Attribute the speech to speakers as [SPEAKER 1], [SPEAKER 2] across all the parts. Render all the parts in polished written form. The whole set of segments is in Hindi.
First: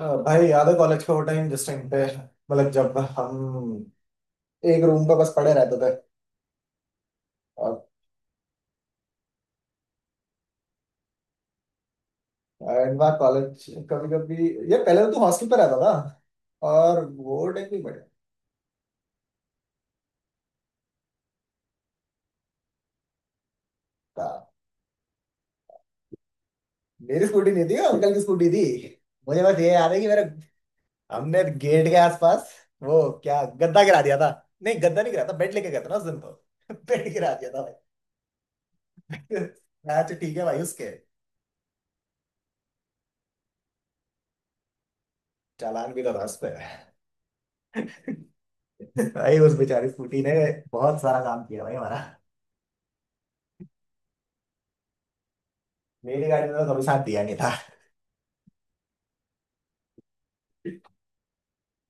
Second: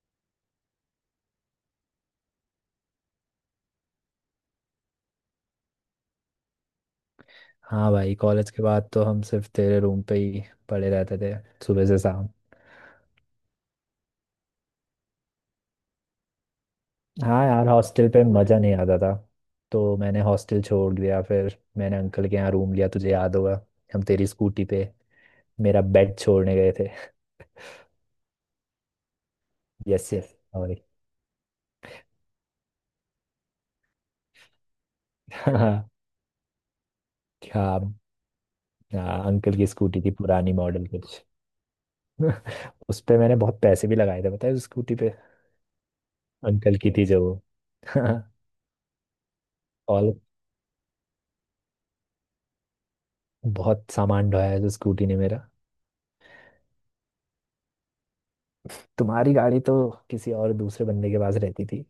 [SPEAKER 1] भाई याद है कॉलेज का वो टाइम जिस टाइम पे मतलब जब हम एक रूम पे बस पड़े रहते थे। और
[SPEAKER 2] हाँ भाई, कॉलेज के बाद तो हम सिर्फ तेरे रूम पे ही पड़े रहते थे। सुबह से शाम।
[SPEAKER 1] एंड बार कॉलेज कभी कभी ये पहले तो तू हॉस्टल पे रहता था और
[SPEAKER 2] हाँ
[SPEAKER 1] वो टाइम
[SPEAKER 2] यार,
[SPEAKER 1] भी बढ़िया
[SPEAKER 2] हॉस्टल पे मज़ा नहीं आता था। तो मैंने हॉस्टल छोड़ दिया, फिर मैंने अंकल के यहाँ रूम लिया। तुझे याद होगा, हम तेरी
[SPEAKER 1] था।
[SPEAKER 2] स्कूटी पे मेरा बेड छोड़ने गए थे।
[SPEAKER 1] मेरी स्कूटी नहीं थी, अंकल की स्कूटी थी। मुझे बस ये याद है कि
[SPEAKER 2] यस
[SPEAKER 1] मेरे,
[SPEAKER 2] यस, सॉरी।
[SPEAKER 1] हमने गेट के आसपास वो क्या गद्दा गिरा दिया था। नहीं, गद्दा नहीं गिरा था, बेड लेके गया
[SPEAKER 2] हाँ।
[SPEAKER 1] था ना उस दिन तो। बेड गिरा दिया था
[SPEAKER 2] क्या।
[SPEAKER 1] भाई।
[SPEAKER 2] हाँ, अंकल की स्कूटी थी,
[SPEAKER 1] अच्छा ठीक है
[SPEAKER 2] पुरानी
[SPEAKER 1] भाई, उसके
[SPEAKER 2] मॉडल कुछ। उस पे मैंने बहुत पैसे भी लगाए थे पता है, उस स्कूटी पे।
[SPEAKER 1] चालान भी तो था उस पे।
[SPEAKER 2] अंकल की थी जो वो।
[SPEAKER 1] भाई उस बेचारी
[SPEAKER 2] और
[SPEAKER 1] स्कूटी ने बहुत सारा काम किया भाई हमारा।
[SPEAKER 2] बहुत सामान ढोया है जो स्कूटी ने मेरा।
[SPEAKER 1] मेरी गाड़ी में तो कभी साथ दिया नहीं था।
[SPEAKER 2] तुम्हारी गाड़ी तो किसी और दूसरे बंदे के पास रहती थी।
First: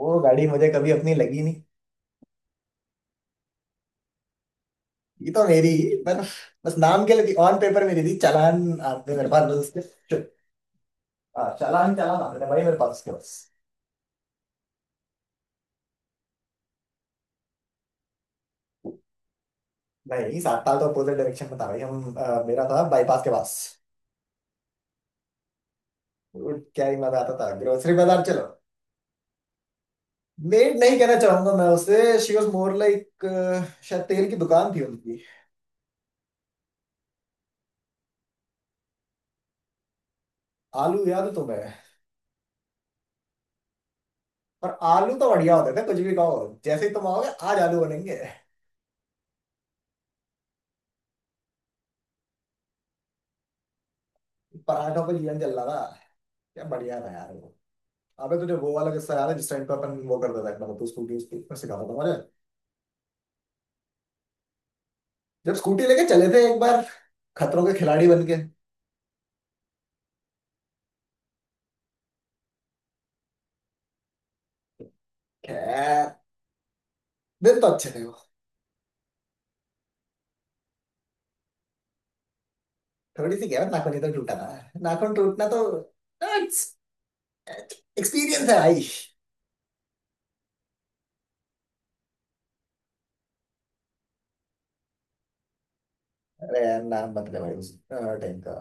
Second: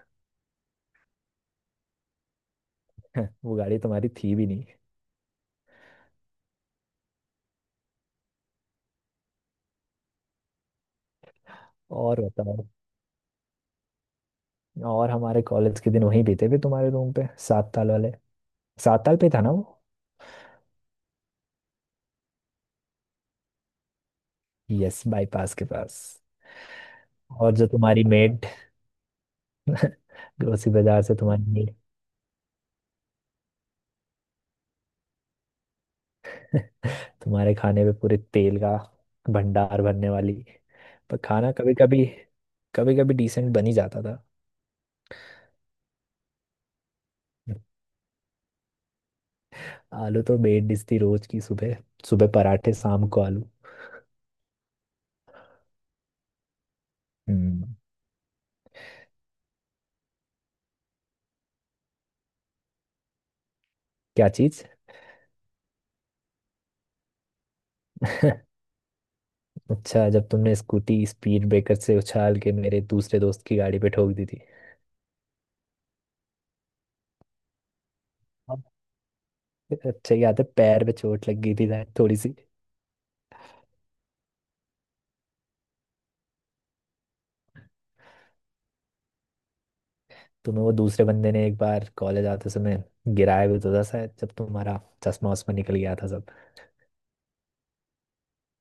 [SPEAKER 1] वो गाड़ी मुझे कभी अपनी लगी नहीं।
[SPEAKER 2] वो गाड़ी तुम्हारी थी भी नहीं।
[SPEAKER 1] ये तो मेरी ही, पर बस नाम के लिए ऑन पेपर मेरी थी। चालान आते मेरे पास बस उसके हाँ, चालान चालान
[SPEAKER 2] और
[SPEAKER 1] आते थे भाई
[SPEAKER 2] बताओ।
[SPEAKER 1] मेरे पास उसके बस।
[SPEAKER 2] और हमारे कॉलेज के दिन वहीं बीते थे तुम्हारे रूम पे, सात ताल वाले। सात ताल पे था ना वो?
[SPEAKER 1] नहीं, सात साल तो अपोजिट डायरेक्शन में था भाई। हम मेरा था बाईपास के पास।
[SPEAKER 2] यस, बाईपास के पास।
[SPEAKER 1] वो क्या ही मजा आता था,
[SPEAKER 2] और जो
[SPEAKER 1] ग्रोसरी
[SPEAKER 2] तुम्हारी
[SPEAKER 1] बाजार चलो।
[SPEAKER 2] मेड, ग्रोसरी
[SPEAKER 1] लेट नहीं
[SPEAKER 2] बाजार
[SPEAKER 1] कहना
[SPEAKER 2] से तुम्हारी
[SPEAKER 1] चाहूंगा मैं
[SPEAKER 2] मेड।
[SPEAKER 1] उसे। शी वॉज मोर लाइक, शायद तेल की दुकान थी उनकी।
[SPEAKER 2] तुम्हारे खाने पे पूरे तेल का भंडार भरने वाली।
[SPEAKER 1] आलू
[SPEAKER 2] पर
[SPEAKER 1] याद है
[SPEAKER 2] खाना
[SPEAKER 1] तुम्हें?
[SPEAKER 2] कभी कभी, कभी कभी डिसेंट बन ही जाता था।
[SPEAKER 1] पर आलू तो बढ़िया होते थे कुछ भी कहो। जैसे ही तुम आओगे आज आलू बनेंगे।
[SPEAKER 2] आलू तो बेड डिश थी रोज की। सुबह सुबह पराठे, शाम को आलू।
[SPEAKER 1] पराठों पे जीवन चल रहा था। क्या बढ़िया था यार वो।
[SPEAKER 2] हम्म।
[SPEAKER 1] अबे तुझे वो वाला किस्सा याद है जिस टाइम पे अपन वो करते थे, मतलब तू स्कूटी उसकी, मैं सिखाता था मुझे।
[SPEAKER 2] क्या चीज?
[SPEAKER 1] जब स्कूटी लेके चले थे एक बार, खतरों के खिलाड़ी बन के।
[SPEAKER 2] अच्छा, जब तुमने स्कूटी स्पीड ब्रेकर से उछाल के मेरे दूसरे दोस्त की गाड़ी पे ठोक दी थी।
[SPEAKER 1] खैर, दिन तो अच्छे थे वो।
[SPEAKER 2] हाँ। अच्छा, याद है पैर पे चोट लग गई थी शायद थोड़ी सी।
[SPEAKER 1] थोड़ी सी क्या है, नाखून ही तो टूटा था। नाखून टूटना तो एक्सपीरियंस है भाई।
[SPEAKER 2] तुम्हें वो दूसरे बंदे ने एक बार कॉलेज आते समय गिराया भी तो था शायद, जब तुम्हारा चश्मा वश्मा निकल गया था सब।
[SPEAKER 1] अरे यार नाम मत ले भाई उस टाइम का।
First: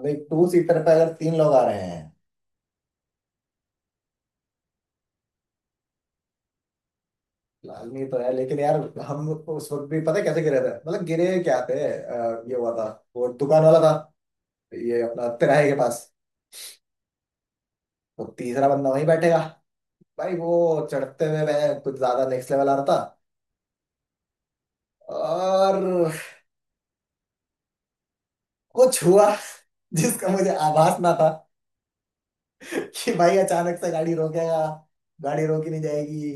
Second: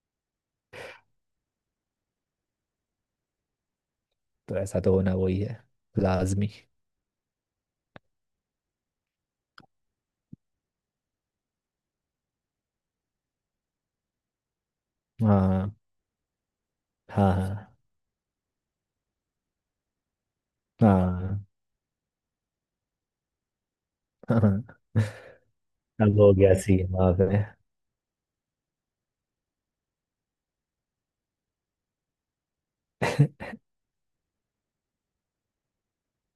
[SPEAKER 1] भाई टू सीटर पे अगर तीन लोग आ रहे हैं।
[SPEAKER 2] तो ऐसा तो होना वही है, लाजमी।
[SPEAKER 1] लाजमी तो है लेकिन यार, हम उस वक्त भी पता है कैसे गिरे थे, मतलब गिरे क्या थे, ये हुआ था। वो दुकान वाला था, ये अपना तिराहे
[SPEAKER 2] हाँ
[SPEAKER 1] के पास,
[SPEAKER 2] हाँ हाँ
[SPEAKER 1] तो तीसरा बंदा वहीं बैठेगा। भाई वो चढ़ते
[SPEAKER 2] हाँ।
[SPEAKER 1] हुए मैं कुछ ज्यादा नेक्स्ट लेवल आ रहा था।
[SPEAKER 2] हाँ।
[SPEAKER 1] और
[SPEAKER 2] अब हो गया सीन वहाँ पे।
[SPEAKER 1] कुछ हुआ जिसका मुझे आभास ना था कि भाई अचानक से गाड़ी रोकेगा। गाड़ी रोकी नहीं जाएगी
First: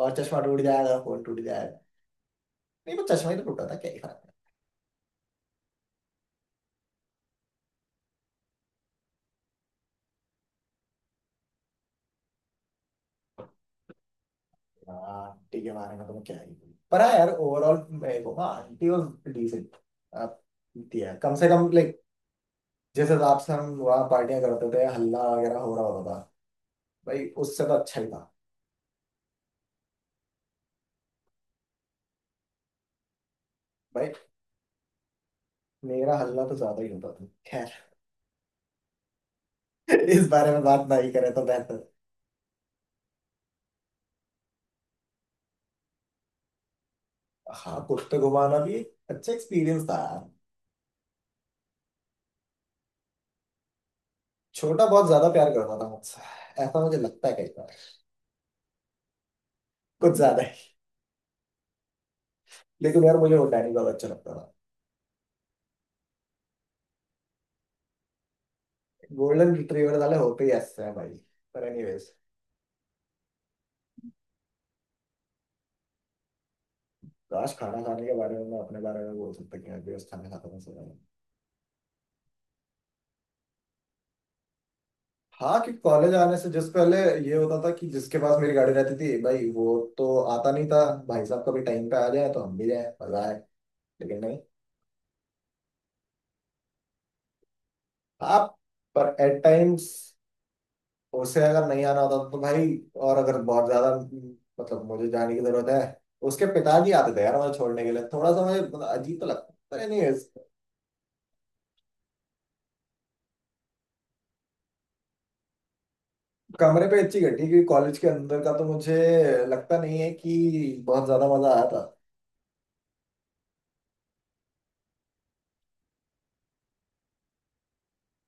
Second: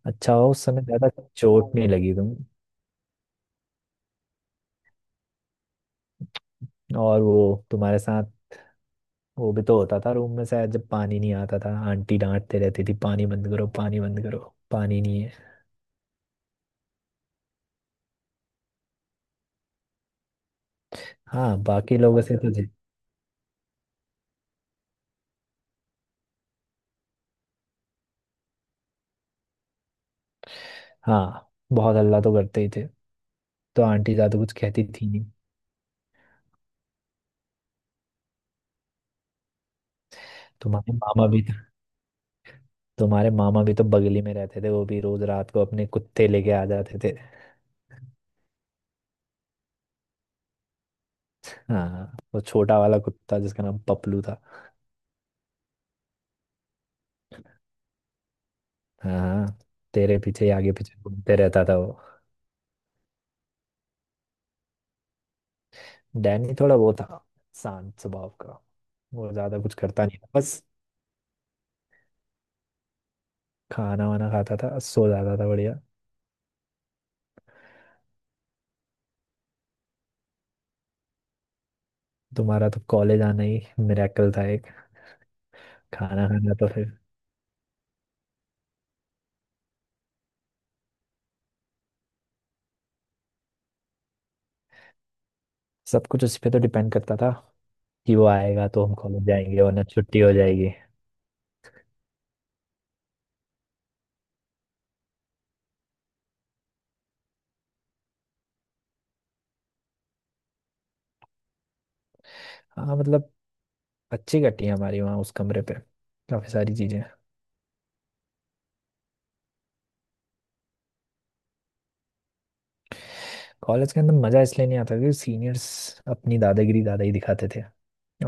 [SPEAKER 1] और
[SPEAKER 2] अच्छा
[SPEAKER 1] चश्मा
[SPEAKER 2] हो
[SPEAKER 1] टूट
[SPEAKER 2] उस समय
[SPEAKER 1] जाएगा,
[SPEAKER 2] ज्यादा
[SPEAKER 1] फोन टूट
[SPEAKER 2] चोट
[SPEAKER 1] जाएगा।
[SPEAKER 2] नहीं लगी तुम।
[SPEAKER 1] नहीं, वो चश्मा ही तो टूटा था, क्या ही फर्क
[SPEAKER 2] और वो तुम्हारे साथ, वो भी तो होता था रूम में शायद, जब पानी नहीं आता था आंटी डांटते रहती थी, पानी बंद करो पानी बंद करो, पानी
[SPEAKER 1] पड़ेगा?
[SPEAKER 2] नहीं है।
[SPEAKER 1] हाँ ठीक है, मारेगा तो मैं क्या ही बोलूं। पर हाँ यार ओवरऑल मेरे को, हाँ, आंटी वॉज डिसेंट। आप दिया कम से
[SPEAKER 2] हाँ,
[SPEAKER 1] कम,
[SPEAKER 2] बाकी
[SPEAKER 1] लाइक,
[SPEAKER 2] लोगों से तो जी।
[SPEAKER 1] जिस हिसाब से हम वहाँ पार्टियां करते थे, हल्ला वगैरह हो रहा होता था, भाई उससे तो अच्छा ही था।
[SPEAKER 2] हाँ, बहुत हल्ला तो करते ही थे। तो
[SPEAKER 1] भाई
[SPEAKER 2] आंटी ज्यादा कुछ कहती थी नहीं।
[SPEAKER 1] मेरा हल्ला तो ज्यादा ही होता था, खैर। इस बारे में बात
[SPEAKER 2] तुम्हारे
[SPEAKER 1] नहीं
[SPEAKER 2] मामा
[SPEAKER 1] करें
[SPEAKER 2] भी
[SPEAKER 1] तो बेहतर।
[SPEAKER 2] तुम्हारे मामा भी तो बगली में रहते थे, वो भी रोज रात को अपने कुत्ते लेके आ जाते थे।
[SPEAKER 1] हाँ, कुत्ते घुमाना भी एक अच्छा एक्सपीरियंस था यार।
[SPEAKER 2] हाँ, वो छोटा वाला कुत्ता जिसका नाम पपलू था।
[SPEAKER 1] छोटा बहुत ज्यादा प्यार करता था मुझसे, ऐसा मुझे लगता है कई बार।
[SPEAKER 2] हाँ,
[SPEAKER 1] कुछ
[SPEAKER 2] तेरे
[SPEAKER 1] ज्यादा
[SPEAKER 2] पीछे ही
[SPEAKER 1] ही।
[SPEAKER 2] आगे पीछे घूमते रहता था वो।
[SPEAKER 1] लेकिन यार मुझे वो डैनी बहुत अच्छा लगता था।
[SPEAKER 2] डैनी थोड़ा वो था, शांत स्वभाव का। वो
[SPEAKER 1] गोल्डन
[SPEAKER 2] ज्यादा कुछ
[SPEAKER 1] रिट्रीवर
[SPEAKER 2] करता
[SPEAKER 1] वाले
[SPEAKER 2] नहीं था
[SPEAKER 1] होते ही
[SPEAKER 2] बस।
[SPEAKER 1] ऐसे हैं भाई। पर एनीवेज,
[SPEAKER 2] खाना वाना खाता था, सो जाता था, बढ़िया।
[SPEAKER 1] आज खाना खाने के बारे में मैं अपने बारे में बोल सकता कि मैं भी उस खाना खाता हूँ सुना है।
[SPEAKER 2] तुम्हारा तो कॉलेज आना ही मिरेकल था एक।
[SPEAKER 1] हाँ, कि कॉलेज
[SPEAKER 2] खाना
[SPEAKER 1] आने से
[SPEAKER 2] खाना
[SPEAKER 1] जिस
[SPEAKER 2] तो फिर।
[SPEAKER 1] पहले ये होता था कि जिसके पास मेरी गाड़ी रहती थी, भाई वो तो आता नहीं था। भाई साहब कभी टाइम पे आ जाए तो हम भी जाए, मजा आए, लेकिन नहीं।
[SPEAKER 2] सब कुछ उस पे तो डिपेंड करता था, कि वो
[SPEAKER 1] आप,
[SPEAKER 2] आएगा तो हम
[SPEAKER 1] पर
[SPEAKER 2] कॉलेज
[SPEAKER 1] एट
[SPEAKER 2] जाएंगे, वरना
[SPEAKER 1] टाइम्स
[SPEAKER 2] छुट्टी हो जाएगी।
[SPEAKER 1] उससे अगर नहीं आना होता तो भाई, और अगर बहुत ज्यादा, मतलब मुझे जाने की जरूरत है। उसके पिताजी आते थे यार मुझे छोड़ने के लिए, थोड़ा सा मुझे मतलब अजीब तो लगता, पता नहीं इस
[SPEAKER 2] हाँ मतलब, अच्छी कटी है हमारी वहाँ उस कमरे पे, काफ़ी सारी
[SPEAKER 1] कमरे पे
[SPEAKER 2] चीज़ें।
[SPEAKER 1] अच्छी घटी। क्योंकि कॉलेज के अंदर का तो मुझे लगता नहीं है कि बहुत ज्यादा मजा आया था।
[SPEAKER 2] कॉलेज के अंदर मज़ा इसलिए नहीं आता क्योंकि सीनियर्स अपनी दादागिरी दादा ही दिखाते थे।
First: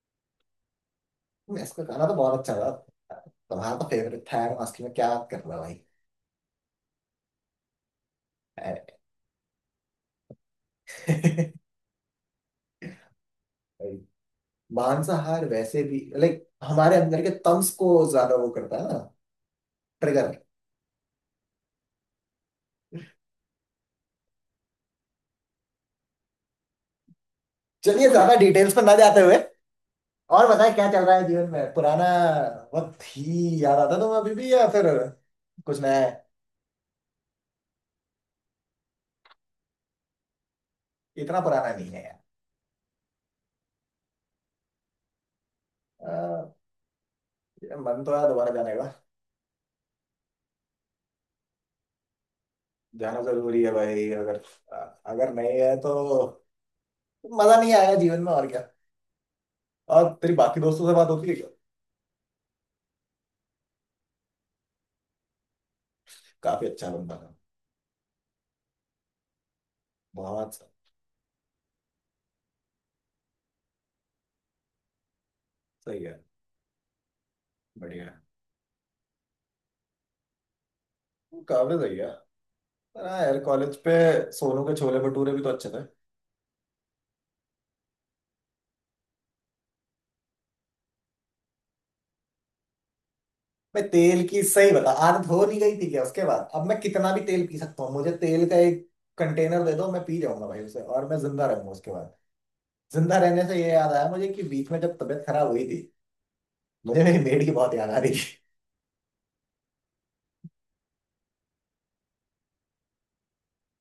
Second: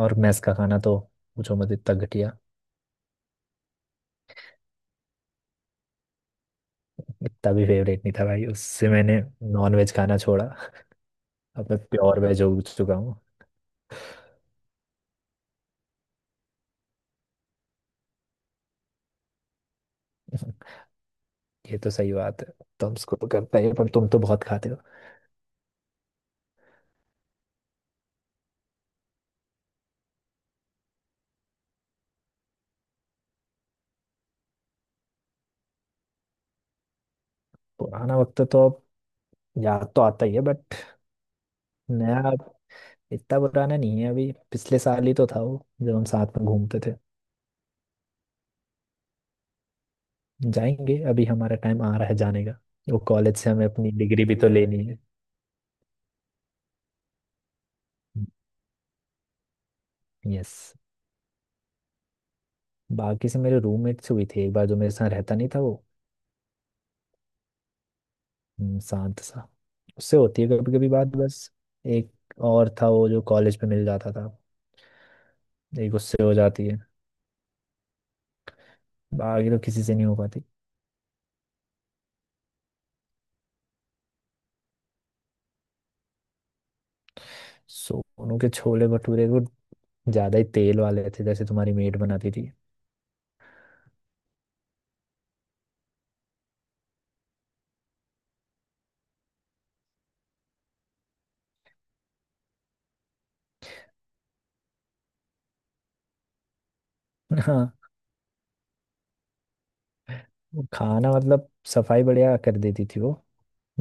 [SPEAKER 2] और मेस का खाना तो, पूछो
[SPEAKER 1] मेस
[SPEAKER 2] मत,
[SPEAKER 1] का
[SPEAKER 2] इतना
[SPEAKER 1] खाना तो
[SPEAKER 2] घटिया।
[SPEAKER 1] बहुत अच्छा था, तुम्हारा तो फेवरेट था यार, मस्ती में क्या बात कर रहा है भाई।
[SPEAKER 2] इतना भी फेवरेट नहीं था भाई, उससे मैंने नॉन वेज खाना छोड़ा। अब मैं प्योर वेज हो चुका हूँ।
[SPEAKER 1] भाई, मांसाहार वैसे भी, लाइक, हमारे अंदर के तम्स को ज्यादा वो करता है ना, ट्रिगर।
[SPEAKER 2] ये तो सही बात है। तुम स्कूल करते ही हो, पर तुम तो बहुत खाते हो।
[SPEAKER 1] चलिए ज्यादा डिटेल्स पर ना जाते हुए, और बताए क्या चल रहा है जीवन में? पुराना वक्त ही याद आता तुम्हें अभी भी या फिर कुछ नया है?
[SPEAKER 2] पुराना वक्त तो अब, याद तो आता ही है बट,
[SPEAKER 1] इतना पुराना नहीं है
[SPEAKER 2] नया
[SPEAKER 1] यार।
[SPEAKER 2] अब। इतना पुराना नहीं है, अभी पिछले साल ही तो था वो, जब हम
[SPEAKER 1] अ,
[SPEAKER 2] साथ में घूमते थे।
[SPEAKER 1] ये मन तो है दोबारा जाने का।
[SPEAKER 2] जाएंगे, अभी हमारा टाइम आ रहा है जाने का। वो
[SPEAKER 1] जाना
[SPEAKER 2] कॉलेज से
[SPEAKER 1] जरूरी
[SPEAKER 2] हमें
[SPEAKER 1] है
[SPEAKER 2] अपनी
[SPEAKER 1] भाई,
[SPEAKER 2] डिग्री भी
[SPEAKER 1] अगर
[SPEAKER 2] तो
[SPEAKER 1] अ,
[SPEAKER 2] लेनी है।
[SPEAKER 1] अगर नहीं है तो मजा नहीं आएगा जीवन में और क्या। और तेरी
[SPEAKER 2] यस,
[SPEAKER 1] बाकी दोस्तों से बात होती है क्या?
[SPEAKER 2] बाकी से मेरे रूममेट से हुई थी एक बार, जो मेरे साथ रहता नहीं था वो।
[SPEAKER 1] काफी अच्छा बंदा था।
[SPEAKER 2] शांत सा। उससे होती है
[SPEAKER 1] बहुत।
[SPEAKER 2] कभी कभी बात बस। एक और था वो जो कॉलेज में मिल जाता था, एक
[SPEAKER 1] सही है,
[SPEAKER 2] उससे हो जाती है।
[SPEAKER 1] बढ़िया है।
[SPEAKER 2] बाकी तो किसी से नहीं हो पाती।
[SPEAKER 1] काफी सही है। पर हाँ यार, कॉलेज पे सोनू के छोले भटूरे भी तो अच्छे थे।
[SPEAKER 2] सोनू के छोले भटूरे वो ज्यादा ही तेल वाले थे, जैसे तुम्हारी मेट बनाती थी।
[SPEAKER 1] मैं तेल की सही बता, आदत हो नहीं गई थी क्या उसके बाद? अब मैं कितना भी तेल पी सकता हूँ, मुझे तेल का एक कंटेनर दे दो, मैं पी जाऊंगा भाई उसे और मैं जिंदा रहूंगा उसके बाद। जिंदा रहने से ये याद आया मुझे कि बीच में जब तबीयत खराब हुई थी, मुझे मेरी मेड की बहुत
[SPEAKER 2] हाँ
[SPEAKER 1] याद आ रही थी।
[SPEAKER 2] वो खाना मतलब, सफाई बढ़िया कर देती थी वो।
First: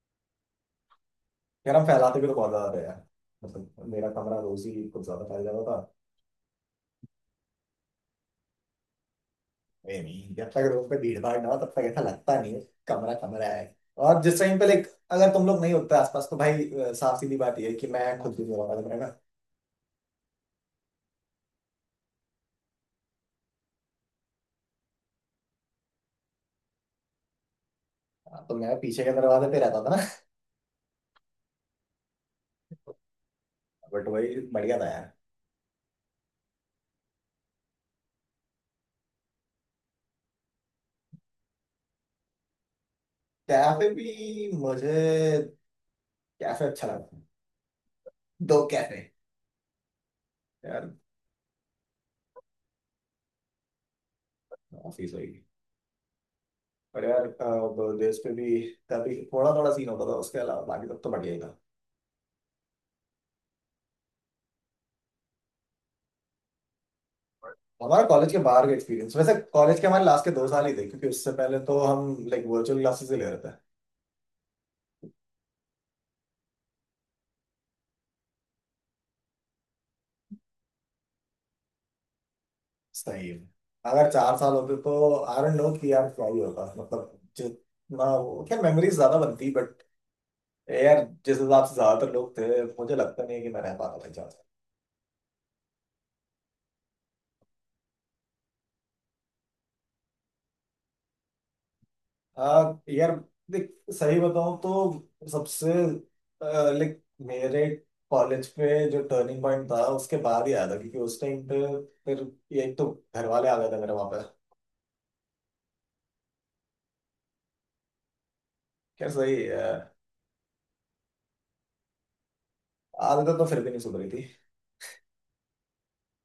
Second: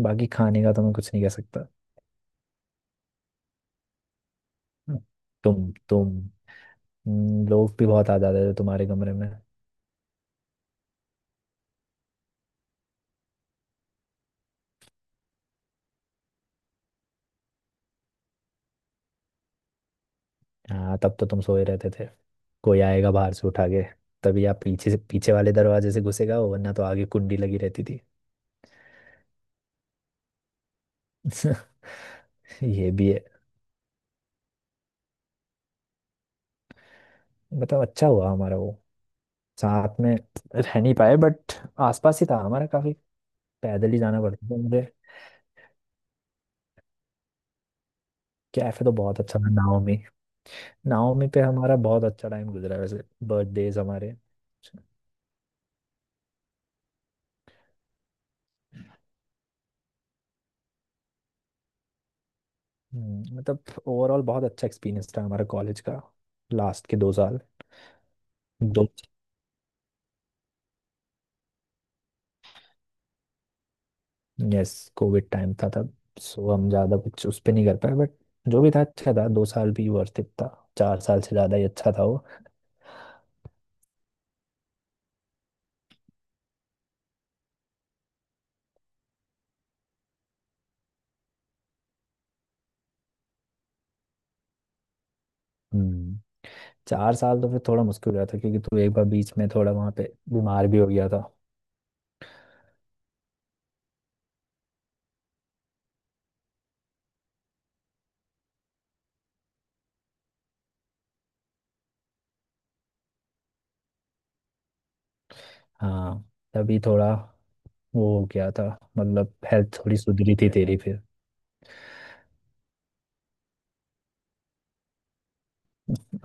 [SPEAKER 2] बाकी खाने का तो मैं कुछ नहीं कह सकता।
[SPEAKER 1] यार हम फैलाते भी तो बहुत ज्यादा थे यार, मतलब मेरा कमरा रोज ही
[SPEAKER 2] हम्म,
[SPEAKER 1] कुछ ज्यादा फैल जाता था।
[SPEAKER 2] तुम लोग भी बहुत आ जाते थे तुम्हारे कमरे में।
[SPEAKER 1] ए नहीं, जब तक रूम पे भीड़ भाड़ ना हो तब तक ऐसा लगता नहीं है कमरा कमरा है। और जिस टाइम पे, लाइक, अगर तुम लोग नहीं होते आसपास तो भाई, साफ सीधी बात ये है कि मैं खुद भी मेरा कमरा,
[SPEAKER 2] हाँ, तब तो तुम सोए रहते थे। कोई आएगा बाहर से उठा के, तभी आप पीछे से पीछे वाले दरवाजे से घुसेगा, वरना तो आगे कुंडी लगी रहती थी।
[SPEAKER 1] ना तो मैं पीछे के दरवाजे पे रहता था ना।
[SPEAKER 2] ये भी है।
[SPEAKER 1] बट वही बढ़िया था यार।
[SPEAKER 2] मतलब अच्छा हुआ हमारा वो, साथ में रह नहीं पाए बट आसपास ही था हमारा, काफी।
[SPEAKER 1] कैफे
[SPEAKER 2] पैदल ही जाना पड़ता
[SPEAKER 1] भी
[SPEAKER 2] था मुझे।
[SPEAKER 1] मुझे, कैफे अच्छा लगा, दो
[SPEAKER 2] कैफे तो
[SPEAKER 1] कैफे।
[SPEAKER 2] बहुत अच्छा था, नाओमी।
[SPEAKER 1] यार
[SPEAKER 2] नाओमी पे हमारा बहुत अच्छा टाइम गुजरा है वैसे, बर्थडेज हमारे।
[SPEAKER 1] ऑफिस वही। पर यार अब देश पे भी तभी थोड़ा थोड़ा सीन होता था, उसके अलावा बाकी सब तो बढ़िया ही था।
[SPEAKER 2] मतलब ओवरऑल बहुत अच्छा एक्सपीरियंस था हमारा कॉलेज का, लास्ट के दो साल।
[SPEAKER 1] हमारा कॉलेज के बाहर का
[SPEAKER 2] दो
[SPEAKER 1] एक्सपीरियंस वैसे कॉलेज के हमारे लास्ट के दो साल ही थे, क्योंकि उससे पहले तो हम, लाइक, वर्चुअल क्लासेस ही ले रहे थे।
[SPEAKER 2] यस, कोविड टाइम था तब, सो हम ज़्यादा कुछ उस पर नहीं कर पाए बट, जो भी था अच्छा था। दो साल भी वर्थ इट था, चार साल से ज़्यादा ही अच्छा था वो।
[SPEAKER 1] सही है। अगर चार साल होते तो आई डोंट नो कि यार क्या ही होता, मतलब जितना वो क्या मेमोरीज ज्यादा बनती, बट यार जिस हिसाब से ज्यादातर लोग थे, मुझे लगता नहीं है कि मैं रह पाता था चार।
[SPEAKER 2] हम्म। चार साल तो फिर थोड़ा मुश्किल हो गया था, क्योंकि तू एक बार बीच में थोड़ा वहाँ पे बीमार भी हो गया था।
[SPEAKER 1] आ, यार देख, सही बताऊं तो सबसे, लाइक, मेरे कॉलेज पे जो टर्निंग पॉइंट था उसके बाद ही आया था, क्योंकि उस टाइम पे फिर ये एक तो घर वाले आ गए थे मेरे वहां पे।
[SPEAKER 2] हाँ, तभी थोड़ा वो क्या था,
[SPEAKER 1] खैर
[SPEAKER 2] मतलब
[SPEAKER 1] सही है,
[SPEAKER 2] हेल्थ थोड़ी सुधरी थी तेरी फिर।
[SPEAKER 1] आदतें तो फिर भी नहीं सुधरी थी।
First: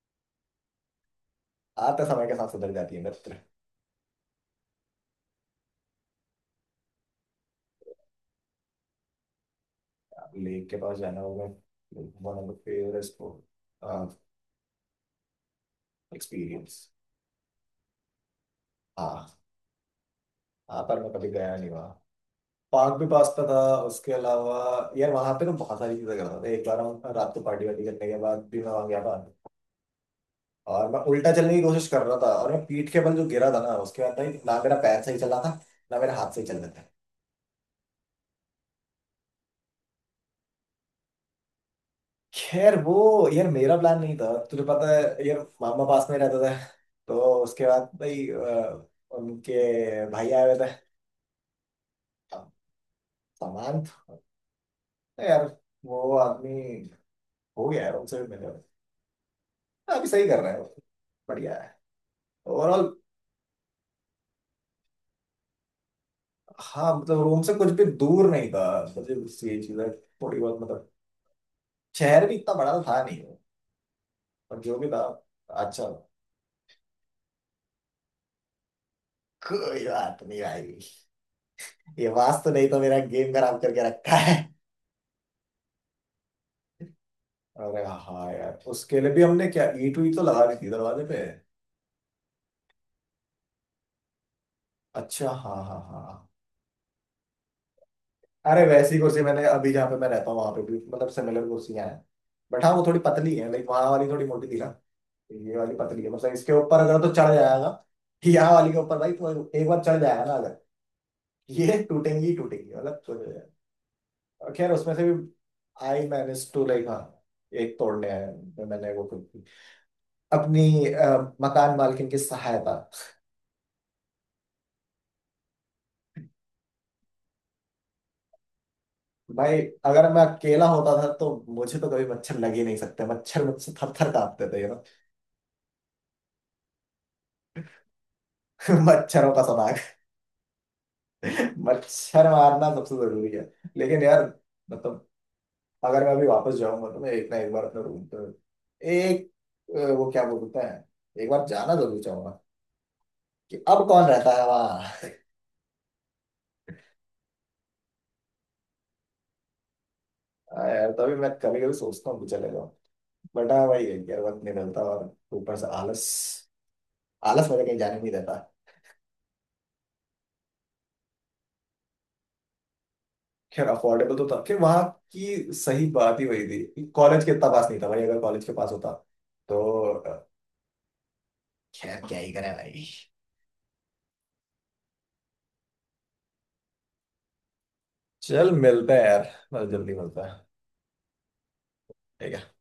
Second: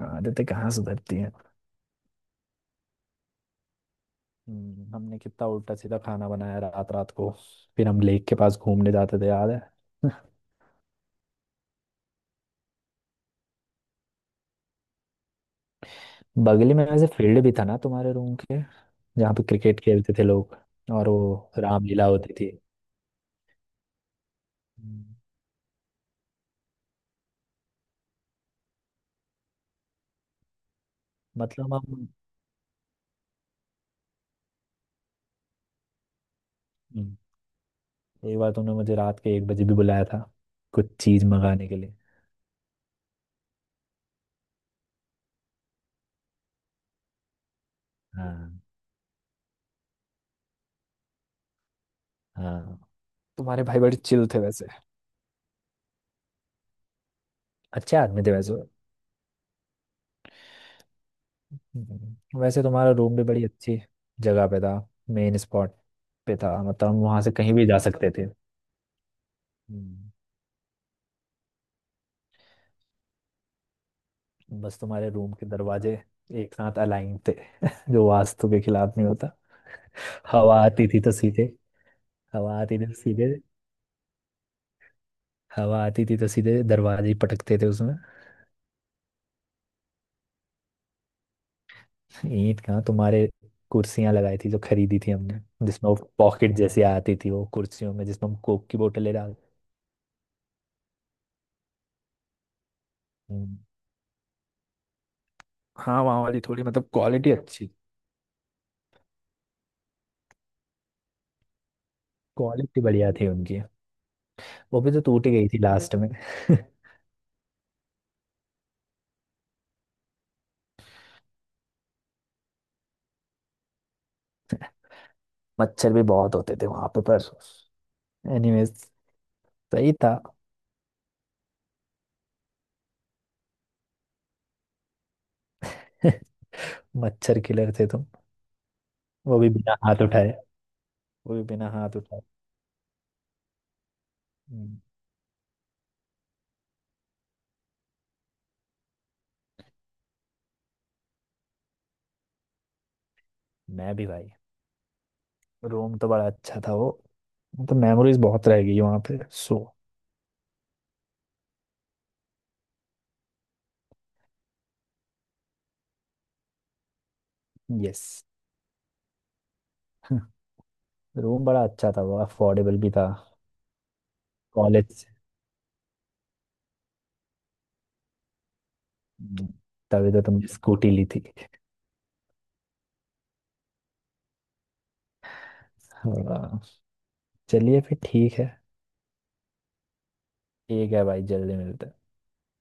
[SPEAKER 2] आदतें कहाँ सुधरती हैं।
[SPEAKER 1] आते समय के साथ सुधर जाती है मित्र।
[SPEAKER 2] हमने कितना उल्टा सीधा खाना बनाया रात रात को। फिर हम लेक के पास घूमने जाते थे याद है।
[SPEAKER 1] लेक के पास जाना होगा, वन ऑफ द फेवरेट
[SPEAKER 2] बगल
[SPEAKER 1] एक्सपीरियंस।
[SPEAKER 2] में वैसे फील्ड भी था ना तुम्हारे रूम के,
[SPEAKER 1] हाँ।
[SPEAKER 2] जहाँ पे क्रिकेट खेलते थे लोग।
[SPEAKER 1] हाँ, पर
[SPEAKER 2] और
[SPEAKER 1] मैं कभी
[SPEAKER 2] वो
[SPEAKER 1] गया नहीं वहाँ।
[SPEAKER 2] रामलीला होती थी।
[SPEAKER 1] पार्क भी पास का था उसके अलावा। यार
[SPEAKER 2] हम्म,
[SPEAKER 1] वहां पे ना बहुत सारी चीजें कर रहा था। एक बार हम रात को पार्टी वार्टी करने के बाद भी मैं वहां गया था, और मैं उल्टा चलने की
[SPEAKER 2] मतलब
[SPEAKER 1] कोशिश कर
[SPEAKER 2] हम
[SPEAKER 1] रहा था और मैं पीठ के बल जो गिरा था ना, उसके बाद भाई ना मेरा पैर सही चल रहा था ना मेरा हाथ सही चल रहा था।
[SPEAKER 2] हम्म, एक बार तुमने मुझे रात के 1 बजे भी बुलाया था, कुछ चीज मंगाने के लिए।
[SPEAKER 1] खैर, वो यार मेरा प्लान नहीं था, तुझे पता है यार, मामा पास में रहता था। तो उसके बाद भाई,
[SPEAKER 2] हाँ।
[SPEAKER 1] उनके भाई आए हुए थे। अब
[SPEAKER 2] हाँ, तुम्हारे भाई
[SPEAKER 1] सामान
[SPEAKER 2] बड़े
[SPEAKER 1] था
[SPEAKER 2] चिल थे वैसे।
[SPEAKER 1] तो यार, वो आदमी हो गया है,
[SPEAKER 2] अच्छे
[SPEAKER 1] उनसे
[SPEAKER 2] आदमी
[SPEAKER 1] भी
[SPEAKER 2] थे वैसे।
[SPEAKER 1] मिले। अभी सही कर रहा है वो, बढ़िया है।
[SPEAKER 2] हम्म। वैसे
[SPEAKER 1] ओवरऑल,
[SPEAKER 2] तुम्हारा रूम भी बड़ी अच्छी जगह पे था, मेन स्पॉट पे था, मतलब
[SPEAKER 1] हाँ,
[SPEAKER 2] हम
[SPEAKER 1] मतलब
[SPEAKER 2] वहां से
[SPEAKER 1] रोम
[SPEAKER 2] कहीं
[SPEAKER 1] से
[SPEAKER 2] भी
[SPEAKER 1] कुछ
[SPEAKER 2] जा
[SPEAKER 1] भी
[SPEAKER 2] सकते थे।
[SPEAKER 1] दूर नहीं था, मुझे उससे ये चीज है
[SPEAKER 2] हम्म।
[SPEAKER 1] थोड़ी बहुत, मतलब शहर भी इतना बड़ा तो था नहीं वो, पर जो
[SPEAKER 2] बस
[SPEAKER 1] भी था
[SPEAKER 2] तुम्हारे रूम के
[SPEAKER 1] अच्छा
[SPEAKER 2] दरवाजे
[SPEAKER 1] था।
[SPEAKER 2] एक साथ अलाइन थे, जो वास्तु के खिलाफ नहीं होता।
[SPEAKER 1] कोई बात नहीं
[SPEAKER 2] हवा
[SPEAKER 1] भाई।
[SPEAKER 2] आती थी तो सीधे
[SPEAKER 1] ये वास्तव
[SPEAKER 2] हवा
[SPEAKER 1] नहीं
[SPEAKER 2] आती
[SPEAKER 1] तो
[SPEAKER 2] थी तो
[SPEAKER 1] मेरा गेम
[SPEAKER 2] सीधे
[SPEAKER 1] खराब करके रखा है।
[SPEAKER 2] हवा आती थी तो सीधे दरवाजे ही पटकते थे
[SPEAKER 1] अरे
[SPEAKER 2] उसमें।
[SPEAKER 1] हाँ यार, उसके लिए भी हमने क्या ईंट वीट तो लगा दी थी दरवाजे पे।
[SPEAKER 2] ईंट कहाँ तुम्हारे, कुर्सियां लगाई थी जो खरीदी थी
[SPEAKER 1] अच्छा,
[SPEAKER 2] हमने।
[SPEAKER 1] हाँ हाँ
[SPEAKER 2] जिसमें वो
[SPEAKER 1] हाँ हाँ।
[SPEAKER 2] पॉकेट जैसी आती थी वो कुर्सियों में, जिसमें हम
[SPEAKER 1] अरे
[SPEAKER 2] कोक की
[SPEAKER 1] वैसी
[SPEAKER 2] बोतलें
[SPEAKER 1] कुर्सी
[SPEAKER 2] डाल।
[SPEAKER 1] मैंने अभी जहाँ पे मैं रहता हूँ वहां पे भी, मतलब सिमिलर कुर्सियां हैं, बट हाँ वो थोड़ी पतली है,
[SPEAKER 2] हम्म।
[SPEAKER 1] लाइक वहां वाली थोड़ी मोटी थी ना। ये वाली
[SPEAKER 2] हाँ,
[SPEAKER 1] पतली है,
[SPEAKER 2] वहाँ
[SPEAKER 1] मतलब
[SPEAKER 2] वाली
[SPEAKER 1] इसके
[SPEAKER 2] थोड़ी
[SPEAKER 1] ऊपर
[SPEAKER 2] मतलब
[SPEAKER 1] अगर तो
[SPEAKER 2] क्वालिटी
[SPEAKER 1] चढ़
[SPEAKER 2] अच्छी।
[SPEAKER 1] जाएगा, यहाँ वाली के ऊपर भाई तो एक बार चढ़ जाएगा ना, अगर ये टूटेंगी ही टूटेंगी
[SPEAKER 2] क्वालिटी
[SPEAKER 1] मतलब
[SPEAKER 2] बढ़िया
[SPEAKER 1] तो।
[SPEAKER 2] थी उनकी।
[SPEAKER 1] और खैर
[SPEAKER 2] वो भी
[SPEAKER 1] उसमें
[SPEAKER 2] तो
[SPEAKER 1] से
[SPEAKER 2] टूट
[SPEAKER 1] भी
[SPEAKER 2] ही गई थी लास्ट
[SPEAKER 1] आई
[SPEAKER 2] में।
[SPEAKER 1] मैनेज टू, लाइक, हाँ, एक तोड़ने हैं मैंने वो खुद की, अपनी मकान मालकिन की सहायता।
[SPEAKER 2] मच्छर भी बहुत होते थे वहां पे। पर एनीवेज,
[SPEAKER 1] भाई
[SPEAKER 2] सही
[SPEAKER 1] अगर
[SPEAKER 2] था।
[SPEAKER 1] मैं अकेला होता था तो मुझे तो कभी मच्छर लग ही नहीं सकते, मच्छर मुझसे थर थर कांपते थे ना।
[SPEAKER 2] मच्छर किलर थे तुम।
[SPEAKER 1] मच्छरों
[SPEAKER 2] वो
[SPEAKER 1] का
[SPEAKER 2] भी बिना
[SPEAKER 1] सनाग।
[SPEAKER 2] हाथ उठाए, वो भी बिना हाथ उठाए।
[SPEAKER 1] मच्छर मारना सबसे जरूरी है। लेकिन यार,
[SPEAKER 2] हम्म,
[SPEAKER 1] मतलब अगर मैं अभी वापस जाऊंगा तो मैं एक ना एक बार अपने रूम पे एक, वो क्या बोलते हैं, एक बार जाना जरूर चाहूंगा कि अब
[SPEAKER 2] मैं
[SPEAKER 1] कौन
[SPEAKER 2] भी
[SPEAKER 1] रहता
[SPEAKER 2] भाई।
[SPEAKER 1] है वहां।
[SPEAKER 2] रूम तो बड़ा अच्छा था वो, तो मेमोरीज बहुत रह गई वहां पे, सो।
[SPEAKER 1] हाँ यार, तभी मैं कभी कभी सोचता हूँ कि चले जाओ, बट हाँ भाई है कि यार वक्त नहीं मिलता, और ऊपर से आलस। आलस मुझे कहीं जाने
[SPEAKER 2] यस,
[SPEAKER 1] नहीं देता।
[SPEAKER 2] रूम बड़ा अच्छा था वो, अफोर्डेबल भी था।
[SPEAKER 1] खैर अफोर्डेबल तो था, खैर वहाँ
[SPEAKER 2] कॉलेज से।
[SPEAKER 1] की सही बात ही वही थी कि कॉलेज के इतना पास नहीं था भाई, अगर कॉलेज के पास होता
[SPEAKER 2] हम्म,
[SPEAKER 1] तो,
[SPEAKER 2] तभी तो
[SPEAKER 1] अ,
[SPEAKER 2] तुमने स्कूटी ली थी।
[SPEAKER 1] खैर क्या ही करें भाई।
[SPEAKER 2] हाँ, चलिए फिर ठीक है।
[SPEAKER 1] चल मिलते हैं यार, बस जल्दी मिलते हैं।
[SPEAKER 2] ठीक है भाई, जल्दी मिलते हैं।
[SPEAKER 1] ठीक है।